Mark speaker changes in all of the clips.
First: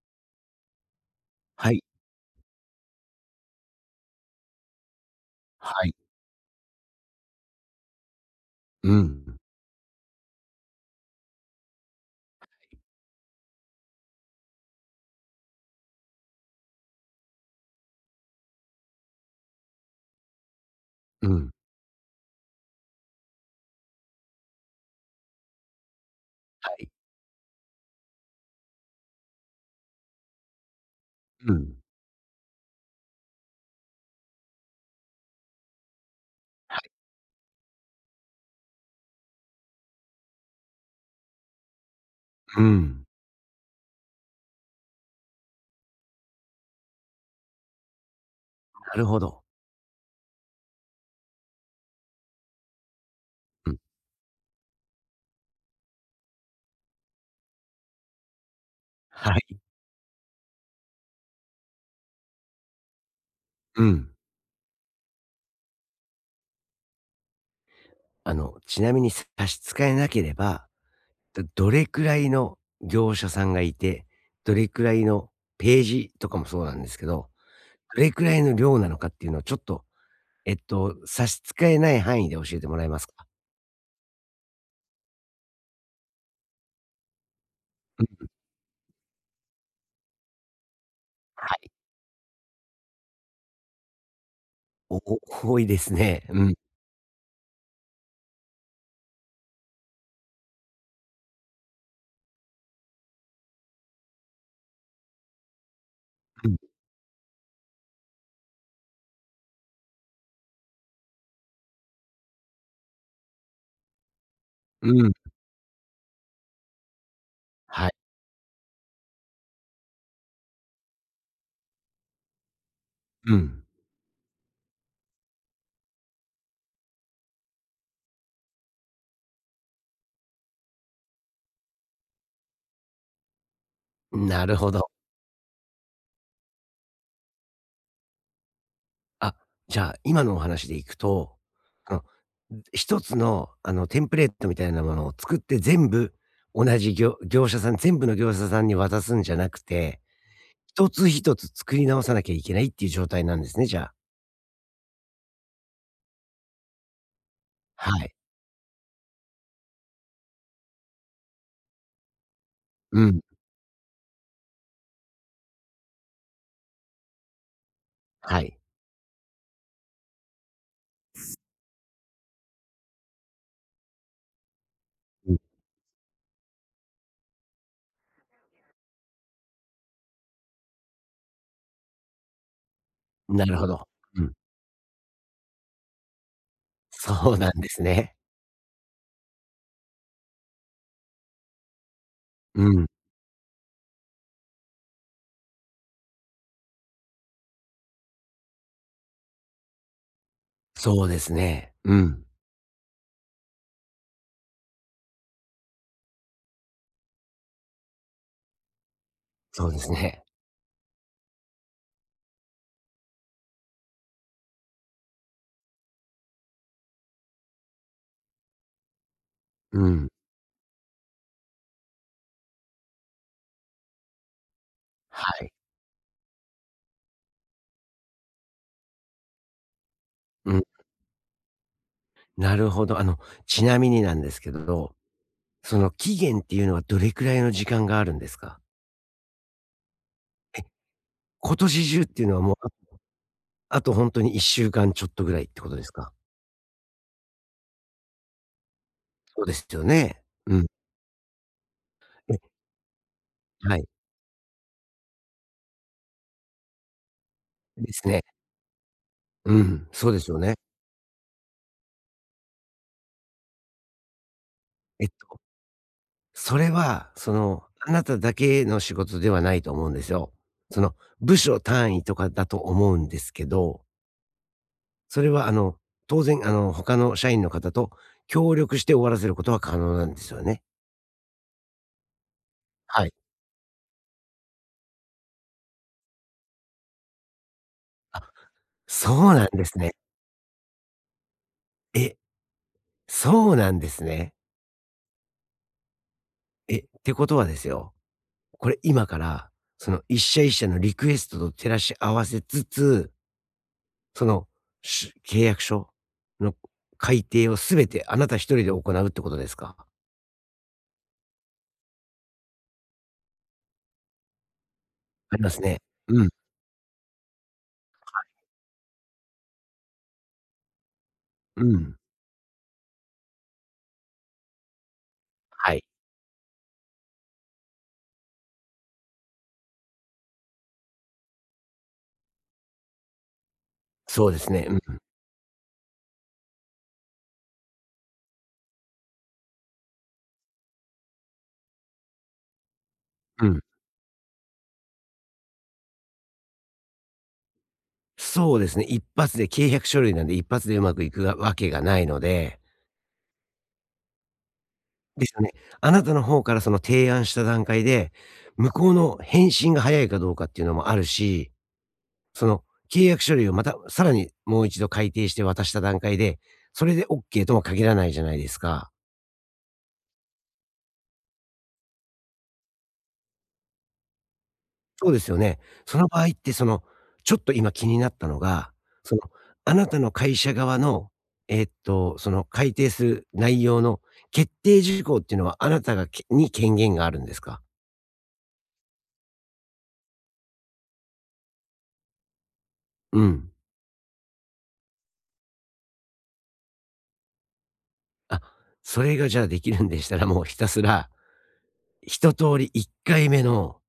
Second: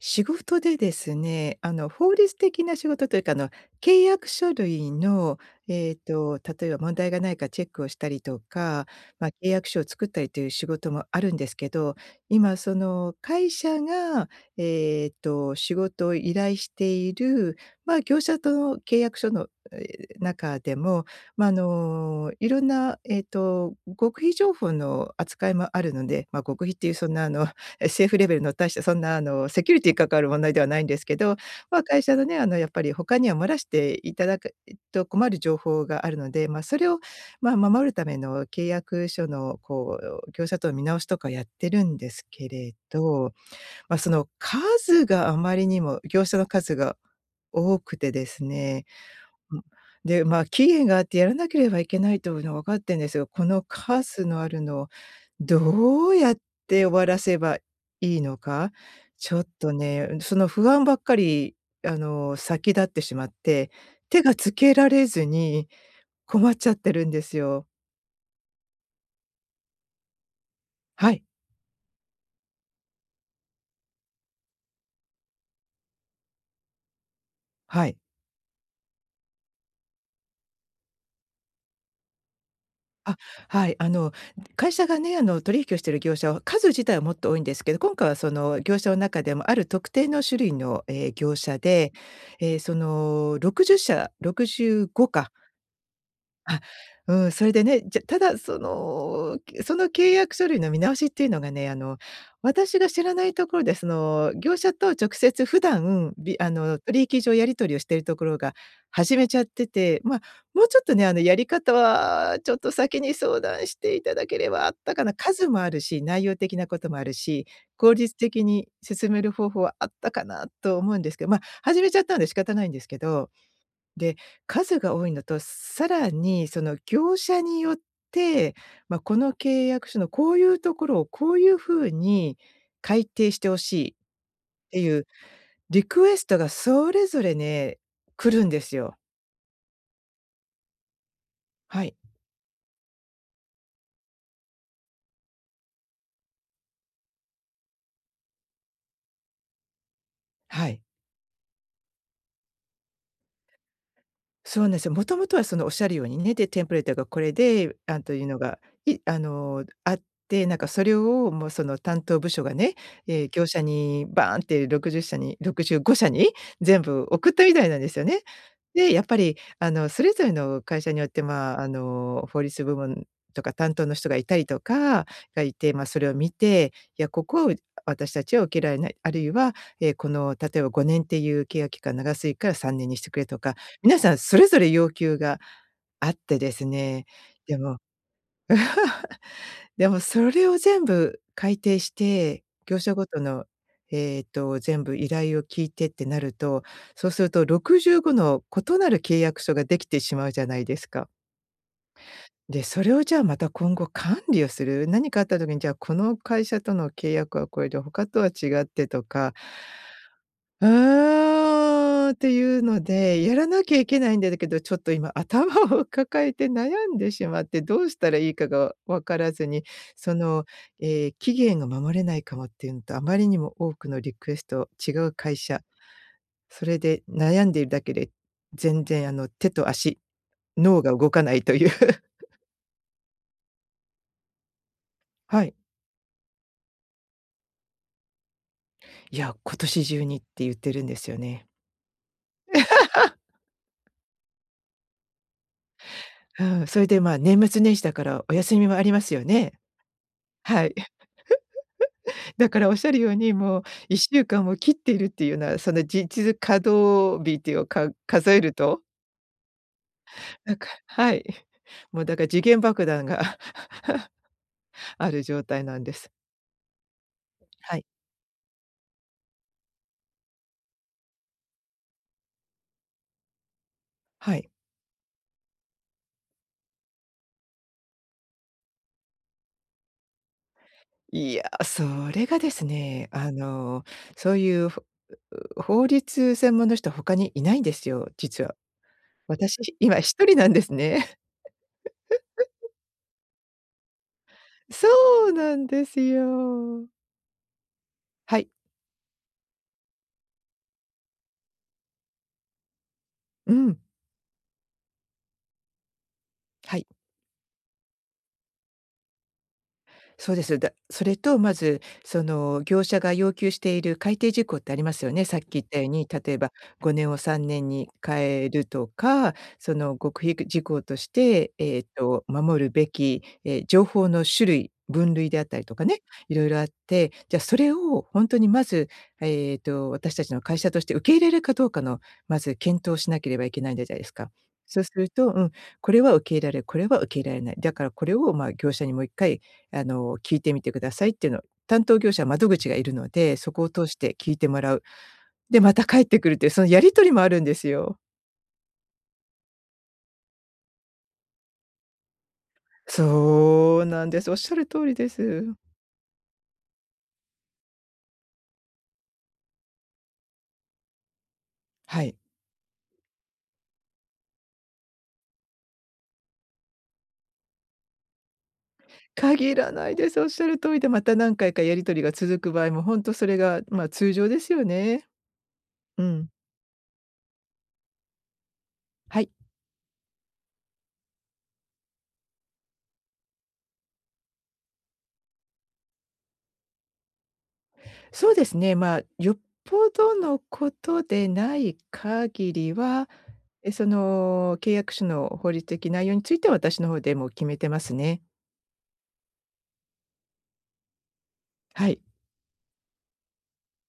Speaker 1: 仕事でですね、
Speaker 2: はい。
Speaker 1: 法律的な仕事というか、契約書類の、
Speaker 2: はい。
Speaker 1: 例えば問題がないかチェックをしたりとか、
Speaker 2: う
Speaker 1: まあ、
Speaker 2: ん。
Speaker 1: 契約書を作ったりという仕事もあるんですけど、今その会社が、仕事を依頼している、まあ、業者との契約書の、中でも、
Speaker 2: う
Speaker 1: まあ、
Speaker 2: ん。
Speaker 1: いろんな、極秘情報の扱いもあるので、まあ、極
Speaker 2: は
Speaker 1: 秘って
Speaker 2: い。
Speaker 1: いうそんな政府レベルの大したそんなセキュリティに関わる問題ではないんですけど、
Speaker 2: うん。
Speaker 1: まあ、会社のね、あのやっぱり他には漏らしていただくと困る情報があるので、まあ、それを、守るための契約書のこう業者との見直しとかやってるんですけ
Speaker 2: う
Speaker 1: れ
Speaker 2: ん。
Speaker 1: ど、まあ、その数があまりにも業者の数が多くてですね。
Speaker 2: なるほど。
Speaker 1: うん。で、まあ、期限があってやらなければいけないというのは分かってんですよ。この
Speaker 2: うん。
Speaker 1: 数のあるのをどうやって終わらせばいいのか、ち
Speaker 2: は
Speaker 1: ょっ
Speaker 2: い。
Speaker 1: とね、その不安ばっかり、先立ってしまって、
Speaker 2: うん。
Speaker 1: 手がつけられずに困っちゃってるんですよ。
Speaker 2: あの、ちなみに差し支えなければ、
Speaker 1: はい、
Speaker 2: どれくらいの業者さんがいて、どれくらいのページとかもそうなんですけど、
Speaker 1: はい。
Speaker 2: どれくらいの量なのかっていうのをちょっと、差し支えない範囲で教えてもらえますか？
Speaker 1: あ、はい。会社がね、取引をしている業者は数自体はもっと多いんですけど、今
Speaker 2: う
Speaker 1: 回は
Speaker 2: ん。
Speaker 1: その業者の中でもある特定の種類の、業
Speaker 2: は
Speaker 1: 者
Speaker 2: い。
Speaker 1: で、その60社
Speaker 2: お
Speaker 1: 65
Speaker 2: お
Speaker 1: か。
Speaker 2: 多いですね。うん。
Speaker 1: あ、うん、それでね。じゃ、ただその、その契約書類の見直しっていうのがね、私が知らないところでその、業者と直接普段、
Speaker 2: うん。
Speaker 1: 取引上やり取りをしているところが始めちゃってて、ま、もうちょっとね、やり方はちょっと先に相談していただければあっ
Speaker 2: う
Speaker 1: たか
Speaker 2: ん。
Speaker 1: な、数もあるし、内容的なこともあるし、
Speaker 2: はい。
Speaker 1: 効率的に進める方法はあったかなと思うんですけど、ま、始めちゃったので仕方ないんですけど。
Speaker 2: うん。
Speaker 1: で、数が多いのと、さらにその業者によって、まあ、この契約書のこういうところをこういう風に改訂してほしいっ
Speaker 2: なるほ
Speaker 1: て
Speaker 2: ど。
Speaker 1: いうリクエストがそれぞれね、来るんですよ。
Speaker 2: あ、じゃあ、今のお話でいくと、
Speaker 1: は
Speaker 2: あ
Speaker 1: い、
Speaker 2: の、んテンプレートみたいなものを作って全部同じ業者さん全部の業者さんに渡すんじゃなくて、
Speaker 1: はい。
Speaker 2: 一つ一つ作り直さなきゃいけないっていう状態なんですね、じゃあ。
Speaker 1: そうなんですよ。もともとはそのおっしゃるようにね、で、テンプレートがこれで、
Speaker 2: はい。
Speaker 1: というのが、あって、なんかそれをもうその担当部署がね、
Speaker 2: うん。
Speaker 1: 業者にバーンって60社に65社に全部送ったみたいなんですよね。
Speaker 2: はい。
Speaker 1: で、やっぱりあの、それぞれの会社によって、まあ、あの、法律部門とか担当の人がいたりとか
Speaker 2: う
Speaker 1: がいて、まあ、それを見て、いや、ここを私たちは受けられない、あるいは、この例えば5年っていう契約期間長すぎから3年にしてくれ
Speaker 2: ん。
Speaker 1: と
Speaker 2: な
Speaker 1: か
Speaker 2: るほど。
Speaker 1: 皆さん
Speaker 2: うん。
Speaker 1: それぞれ要求があってですね、
Speaker 2: そうな
Speaker 1: で
Speaker 2: んで
Speaker 1: も
Speaker 2: すね。
Speaker 1: でもそれを全部改定して、
Speaker 2: う
Speaker 1: 業
Speaker 2: ん。
Speaker 1: 者ごとの、全部依頼を聞いてってなると、そうすると65の異なる契約書ができてしまうじゃないです
Speaker 2: そう
Speaker 1: か。
Speaker 2: ですね。うん。
Speaker 1: で、それをじゃあまた今後管理をする、何かあった時にじゃあこの会社との契約はこれで他とは違ってとか、
Speaker 2: そうですね。
Speaker 1: うーん、っていうので、やらなきゃいけないんだけど、ちょっと今頭を 抱えて悩んでしまって、どうしたらいいかが分からずに、
Speaker 2: うん。
Speaker 1: その、期限が守れないかもっていうのと、あまりにも多くのリクエスト、違う
Speaker 2: は
Speaker 1: 会
Speaker 2: い。
Speaker 1: 社、それで悩んでいるだけで、全然あの、手と足、
Speaker 2: うん。
Speaker 1: 脳が動かないという。
Speaker 2: なるほど。あの、ちなみになんですけど、
Speaker 1: はい。
Speaker 2: その期限っていうのはどれくらいの時間があるんですか？
Speaker 1: いや、今年中にって言っ
Speaker 2: え、
Speaker 1: てるんですよね。
Speaker 2: 今年中っていうのはもう、あとほんとに1週間ちょっとぐらいってことですか？
Speaker 1: うん、それでまあ、年末年始だからお休みもありますよ
Speaker 2: そう
Speaker 1: ね。
Speaker 2: ですよね。う
Speaker 1: は
Speaker 2: ん。
Speaker 1: い。
Speaker 2: え、
Speaker 1: だからおっしゃるように、もう
Speaker 2: はい。
Speaker 1: 1週間を切っているっていうのは、その実稼働日っていうか
Speaker 2: ですね。
Speaker 1: 数えると、
Speaker 2: うん、そうですよね。
Speaker 1: なんか、はい。もうだから時限爆弾が
Speaker 2: えっ
Speaker 1: ある
Speaker 2: と、
Speaker 1: 状態なんです。
Speaker 2: それは、その、
Speaker 1: はい。
Speaker 2: あなただけの仕事ではないと思うんですよ。その、部署単位とかだと思うんですけど、
Speaker 1: はい。
Speaker 2: それはあの、当然あの、他の社員の方と協力して終わらせることは可能なんですよね？
Speaker 1: いや、それがです
Speaker 2: は
Speaker 1: ね、
Speaker 2: い。
Speaker 1: あの、そういう法律専門の人他にいないんですよ、
Speaker 2: あ、
Speaker 1: 実は。
Speaker 2: そうなんで
Speaker 1: 私、
Speaker 2: すね。
Speaker 1: 今一人なんですね。
Speaker 2: えそうなんですね。
Speaker 1: そうなんです
Speaker 2: え、っ
Speaker 1: よ。
Speaker 2: てことはですよ、
Speaker 1: はい。
Speaker 2: これ今から、その一社一社のリクエストと照らし合わせつつ、
Speaker 1: うん。
Speaker 2: その、契約書の
Speaker 1: はい。
Speaker 2: 改定をすべてあなた一人で行うってことですか？
Speaker 1: そうです。それとまず、その業者が要求している改定事項ってありますよね。
Speaker 2: あ
Speaker 1: さっ
Speaker 2: り
Speaker 1: き
Speaker 2: ます
Speaker 1: 言っ
Speaker 2: ね。
Speaker 1: たように、
Speaker 2: うん、
Speaker 1: 例えば5年を3年に変えるとか、その極秘事項として、
Speaker 2: うん。
Speaker 1: 守るべき、情報の種類、分類であったり
Speaker 2: は
Speaker 1: と
Speaker 2: い。
Speaker 1: かね、いろいろあって、じゃ、それを本当にまず、私たちの会社として受け入れるかどうかの、まず検討しなければいけないんじゃないです
Speaker 2: そ
Speaker 1: か。
Speaker 2: うですね。
Speaker 1: そうす
Speaker 2: うん、
Speaker 1: ると、うん、これは受け入れられる、これは受け入れられない。だからこれを、まあ、業者にもう一回聞いてみてくださいっていうのを、担当業者窓口がいるので、
Speaker 2: う
Speaker 1: そ
Speaker 2: ん。
Speaker 1: こを通して聞いてもらう。で、また帰ってくるっていう、そのやり取りもあるんですよ。
Speaker 2: そうですね、一発で契約書類なんで一発でうまくいくがわけがないので、
Speaker 1: そうなんです。おっしゃる通りで
Speaker 2: ですよね。
Speaker 1: す。
Speaker 2: あなたの方からその提案した段階で、向こうの返信が早いかどうかっていうのもあるし
Speaker 1: はい。
Speaker 2: その契約書類をまたさらにもう一度改訂して渡した段階で、それでオッケーとも限らないじゃないですか。
Speaker 1: 限らないです。おっしゃる通りで、また何回かやり取りが続く場合も、ほんとそれが、まあ、通常ですよね。
Speaker 2: そうですよね。そ
Speaker 1: う
Speaker 2: の場合っ
Speaker 1: ん。
Speaker 2: てその、ちょっと今気になったのが、その、
Speaker 1: はい。
Speaker 2: あなたの会社側の、その改定する内容の決定事項っていうのはあなたがけに権限があるんですか？
Speaker 1: そうですね、まあ、よっぽどのことでない限りは、
Speaker 2: うん。
Speaker 1: その契約書の法律的内容については、私の方でもう決めてますね。
Speaker 2: あ、それがじゃあできるんでしたら、もうひたすら、
Speaker 1: はい。
Speaker 2: 一通り1回目の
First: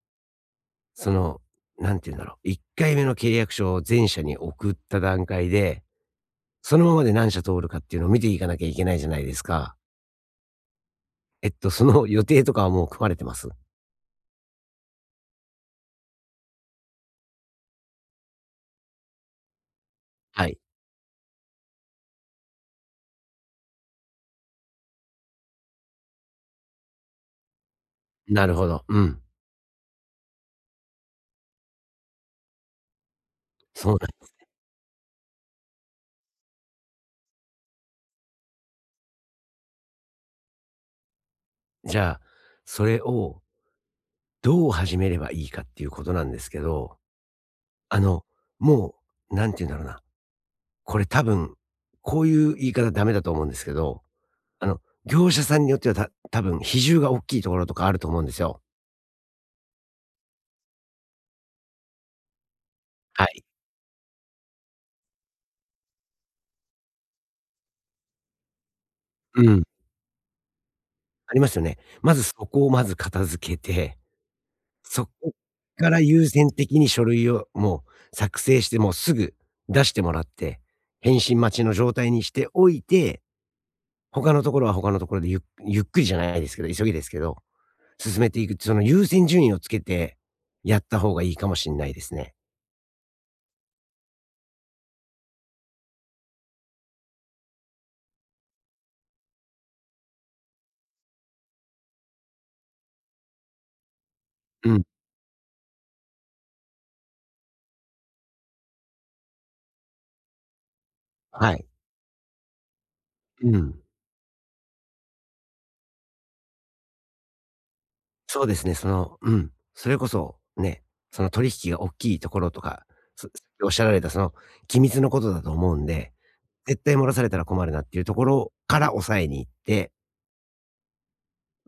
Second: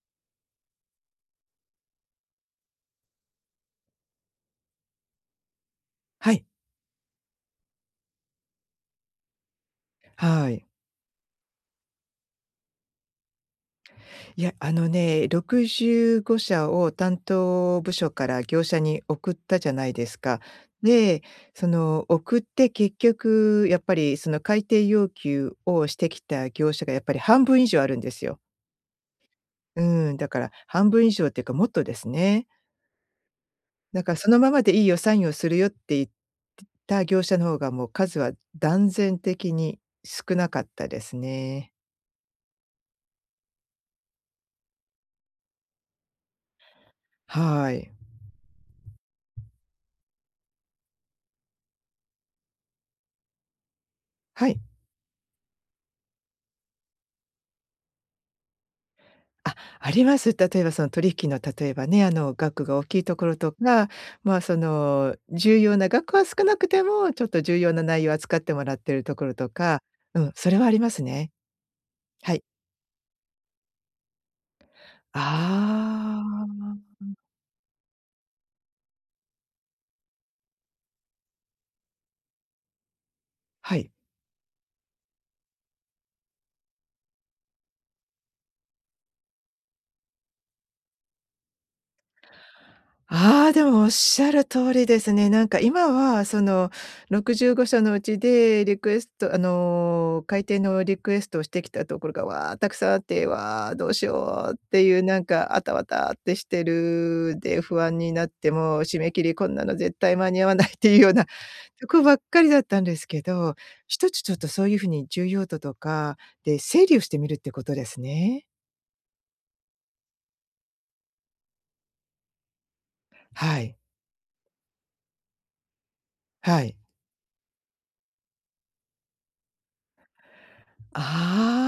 Speaker 2: その、なんて言うんだろう、1回目の契約書を全社に送った段階で、
Speaker 1: はい。
Speaker 2: そのままで何社通るかっていうのを見ていかなきゃいけないじゃないですか。
Speaker 1: はい。
Speaker 2: その予定とかはもう組まれてます？
Speaker 1: いや、あのね、65社を担当部署から業者に送ったじゃないですか。
Speaker 2: はい。
Speaker 1: で、その送って結局やっぱりその改定要求をしてきた業者がやっぱり半分以上あるんですよ。
Speaker 2: なるほど。うん。
Speaker 1: うん、だから半分以上っていうかもっとですね。
Speaker 2: そう
Speaker 1: だ
Speaker 2: な
Speaker 1: から
Speaker 2: ん
Speaker 1: そのままでいいよ、サインをするよって言った業者の方がもう数は断然的に少なかったですね。
Speaker 2: じゃあ、それをどう始めればいいかっていうことなんですけど、
Speaker 1: はい。
Speaker 2: あの、もう、なんて言うんだろうな、これ多分、こういう言い方ダメだと思うんですけど、
Speaker 1: はい。
Speaker 2: あの、業者さんによっては、多分比重が大きいところとかあると思うんですよ。
Speaker 1: あ、あります。例えばその取引の例えばね、あの額が大きいと
Speaker 2: は
Speaker 1: ころ
Speaker 2: い。
Speaker 1: とか、まあ、その重要な額は少なくても、ちょっと重要な内容を扱ってもらってるところ
Speaker 2: う
Speaker 1: と
Speaker 2: ん。
Speaker 1: か、うん、それはありますね。
Speaker 2: ありますよね。まずそ
Speaker 1: はい。
Speaker 2: こをまず片付けて、そこから
Speaker 1: あ
Speaker 2: 優先的に
Speaker 1: あ、
Speaker 2: 書類をもう作成して、もうすぐ出してもらって、返信待ちの状態にしておいて、
Speaker 1: はい。
Speaker 2: 他のところは他のところでゆっくりじゃないですけど、急ぎですけど、進めていく、その優先順位をつけてやった方がいいかもしんないですね。
Speaker 1: ああ、でもおっしゃる通りですね。なんか今はその65社のうちでリクエスト改訂のリクエストをしてきたところが、わあ、たくさんあって、わあ、どうしようっ
Speaker 2: うん、
Speaker 1: ていうなんか、あたわたってしてる、で、不安になってもう締め切りこんなの絶対間に合わないっていうような
Speaker 2: はい。
Speaker 1: とこばっかりだったんですけ
Speaker 2: う
Speaker 1: ど、
Speaker 2: ん。
Speaker 1: 一つちょっとそういうふうに重要度とかで整理をしてみるってことです
Speaker 2: そ
Speaker 1: ね。
Speaker 2: うですね、その、うん、それこそね、その取引が大きいところとか、そ
Speaker 1: は
Speaker 2: おっ
Speaker 1: い、
Speaker 2: しゃられたその機密のことだと思うんで、
Speaker 1: はい。
Speaker 2: 絶対漏らされたら困るなっていうところから抑えに行って、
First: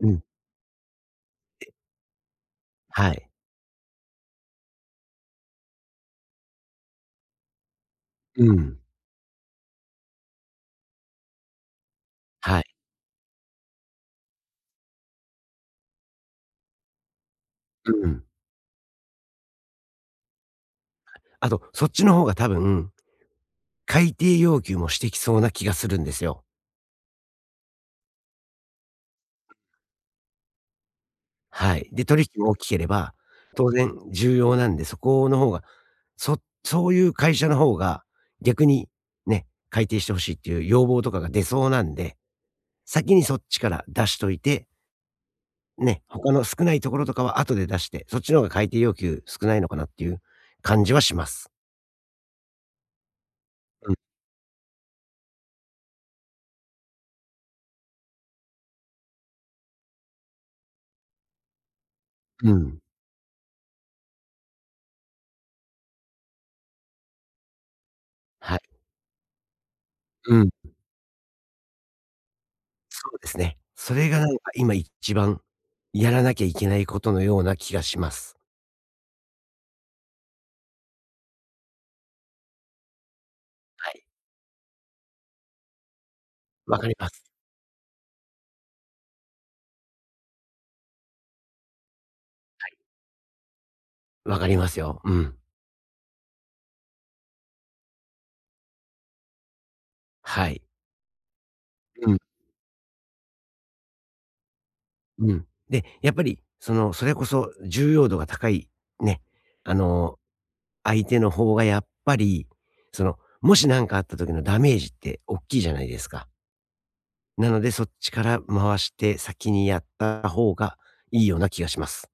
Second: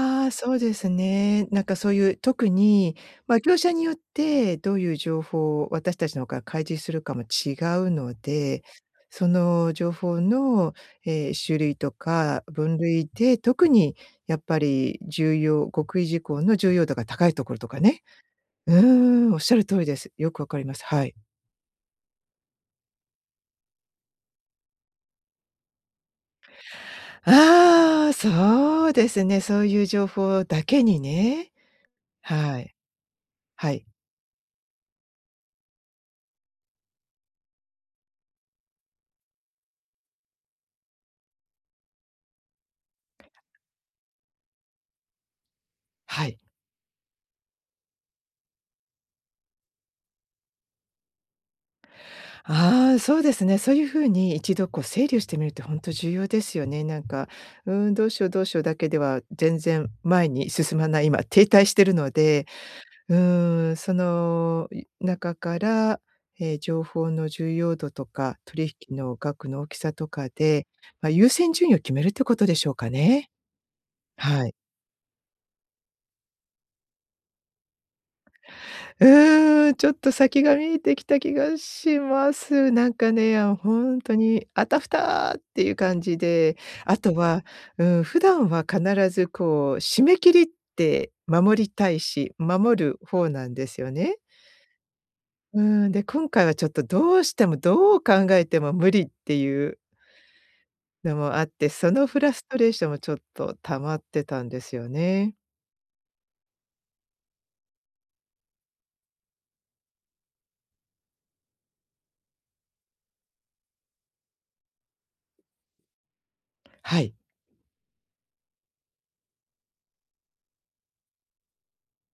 Speaker 2: うん、
Speaker 1: あ、そうですね。なんかそういう特に、
Speaker 2: はい。
Speaker 1: まあ、業者によってどういう情報を私たちの方が開示するかも違うの
Speaker 2: う
Speaker 1: で、
Speaker 2: ん。
Speaker 1: その情報の、種類とか
Speaker 2: はい。
Speaker 1: 分類で、特にやっぱり重要極意事項の重要度が高いところとか
Speaker 2: う
Speaker 1: ね。
Speaker 2: ん。
Speaker 1: うーん、おっしゃる通りです。よくわかります。はい。
Speaker 2: あと、そっちの方が多分、改定要求もしてきそうな気がするんですよ。
Speaker 1: ああ、そうですね。そういう情報だけにね。
Speaker 2: はい。で、取引も大
Speaker 1: は
Speaker 2: き
Speaker 1: い。
Speaker 2: ければ、当
Speaker 1: はい。
Speaker 2: 然重要なんで、そこの方が、そそういう会社の方が、逆にね、改定して欲しいっていう要望とかが出そうなんで、先にそっちから出しといて、ね、
Speaker 1: は
Speaker 2: 他
Speaker 1: い。
Speaker 2: の少ないところとかは後で出して、そっちの方が改定要求少ないのかなっていう感じはします。
Speaker 1: ああ、そうですね。そういう
Speaker 2: う
Speaker 1: 風に一度こう整理をしてみるって本当重要ですよね。なんか、うーん、どうしようどうしようだけでは全然前に進まない、今停滞してるので、
Speaker 2: ん、うん。
Speaker 1: うーん、その中から、情報の重要度とか、
Speaker 2: はい。
Speaker 1: 取引の額の大きさとか
Speaker 2: うん、
Speaker 1: で、まあ、優先順位を決めるってことでしょうか
Speaker 2: そうで
Speaker 1: ね。
Speaker 2: すね。それがなん
Speaker 1: は
Speaker 2: か
Speaker 1: い。
Speaker 2: 今一番やらなきゃいけないことのような気がします。
Speaker 1: うーん、ちょっと先が見えてきた気がします。なんかね、あの、ほ
Speaker 2: は
Speaker 1: ん
Speaker 2: い。
Speaker 1: とに、あたふたっていう感じで、
Speaker 2: わかり
Speaker 1: あ
Speaker 2: ま
Speaker 1: と
Speaker 2: す。
Speaker 1: は、うん、普段は必ずこう、締め切りって守りたいし、守る方なんですよね。
Speaker 2: わかりますよ。うん。
Speaker 1: うーん、で、今回はちょっとどうしても、どう考えても無理っていう
Speaker 2: はい。
Speaker 1: のもあって、その
Speaker 2: うん、
Speaker 1: フラストレーションもちょっと溜まってたんですよ
Speaker 2: う
Speaker 1: ね。
Speaker 2: ん。で、やっぱりその、それこそ重要度が高いね、あの、相手の方がやっぱり、その、もし何かあった時のダメージって大きいじゃないですか。
Speaker 1: はい。
Speaker 2: なので、そっちから回して先にやった方がいいような気がします。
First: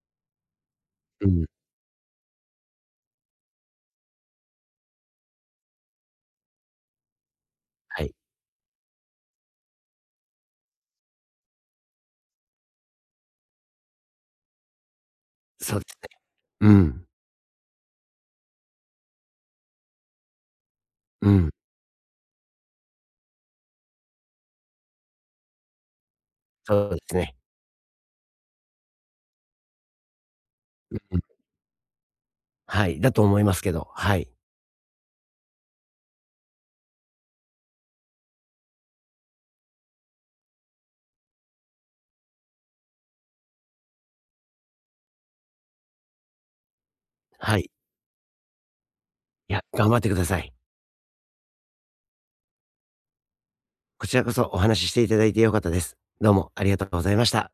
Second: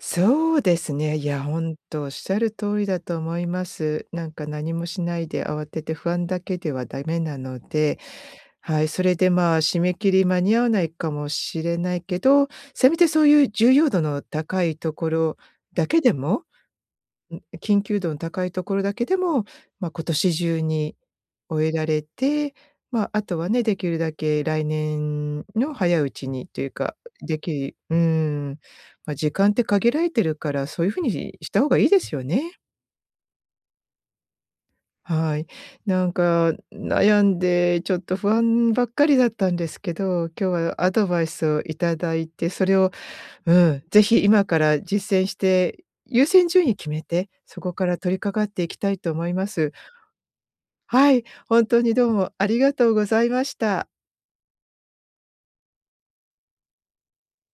Speaker 1: そうですね。い
Speaker 2: う
Speaker 1: や、
Speaker 2: ん。
Speaker 1: 本当おっしゃる通りだと思います。なんか何もしないで慌てて不安だけではダメなので、
Speaker 2: はい。
Speaker 1: はい、それで、まあ、締め切り間に合わないかもしれないけど、せめてそういう重要度の高いところ
Speaker 2: そうで
Speaker 1: だ
Speaker 2: す
Speaker 1: け
Speaker 2: ね。
Speaker 1: でも、
Speaker 2: うん。
Speaker 1: ん、緊急度の高いところだけでも、まあ、今年中に
Speaker 2: うん。
Speaker 1: 終えられて、まあ、あとはね、できるだけ来年の早いうちにという
Speaker 2: そうで
Speaker 1: か、
Speaker 2: すね。
Speaker 1: うん、まあ、時間って限られてるから、そういう
Speaker 2: う
Speaker 1: ふうに
Speaker 2: ん。
Speaker 1: した方がいいですよね。
Speaker 2: はい、だと思いますけど、はい。
Speaker 1: はい。なんか悩んで、ちょっと不安ばっかりだったんですけど、今日はアドバイスをいただいて、それを、うん、ぜひ今から実践して、優先順位決めて、
Speaker 2: は
Speaker 1: そ
Speaker 2: い。
Speaker 1: こから取り掛かっていきたいと思いま
Speaker 2: いや、
Speaker 1: す。
Speaker 2: 頑張ってください。
Speaker 1: はい、本当にどうもありがとうございました。
Speaker 2: こちらこそお話ししていただいて良かったです。どうもありがとうございました。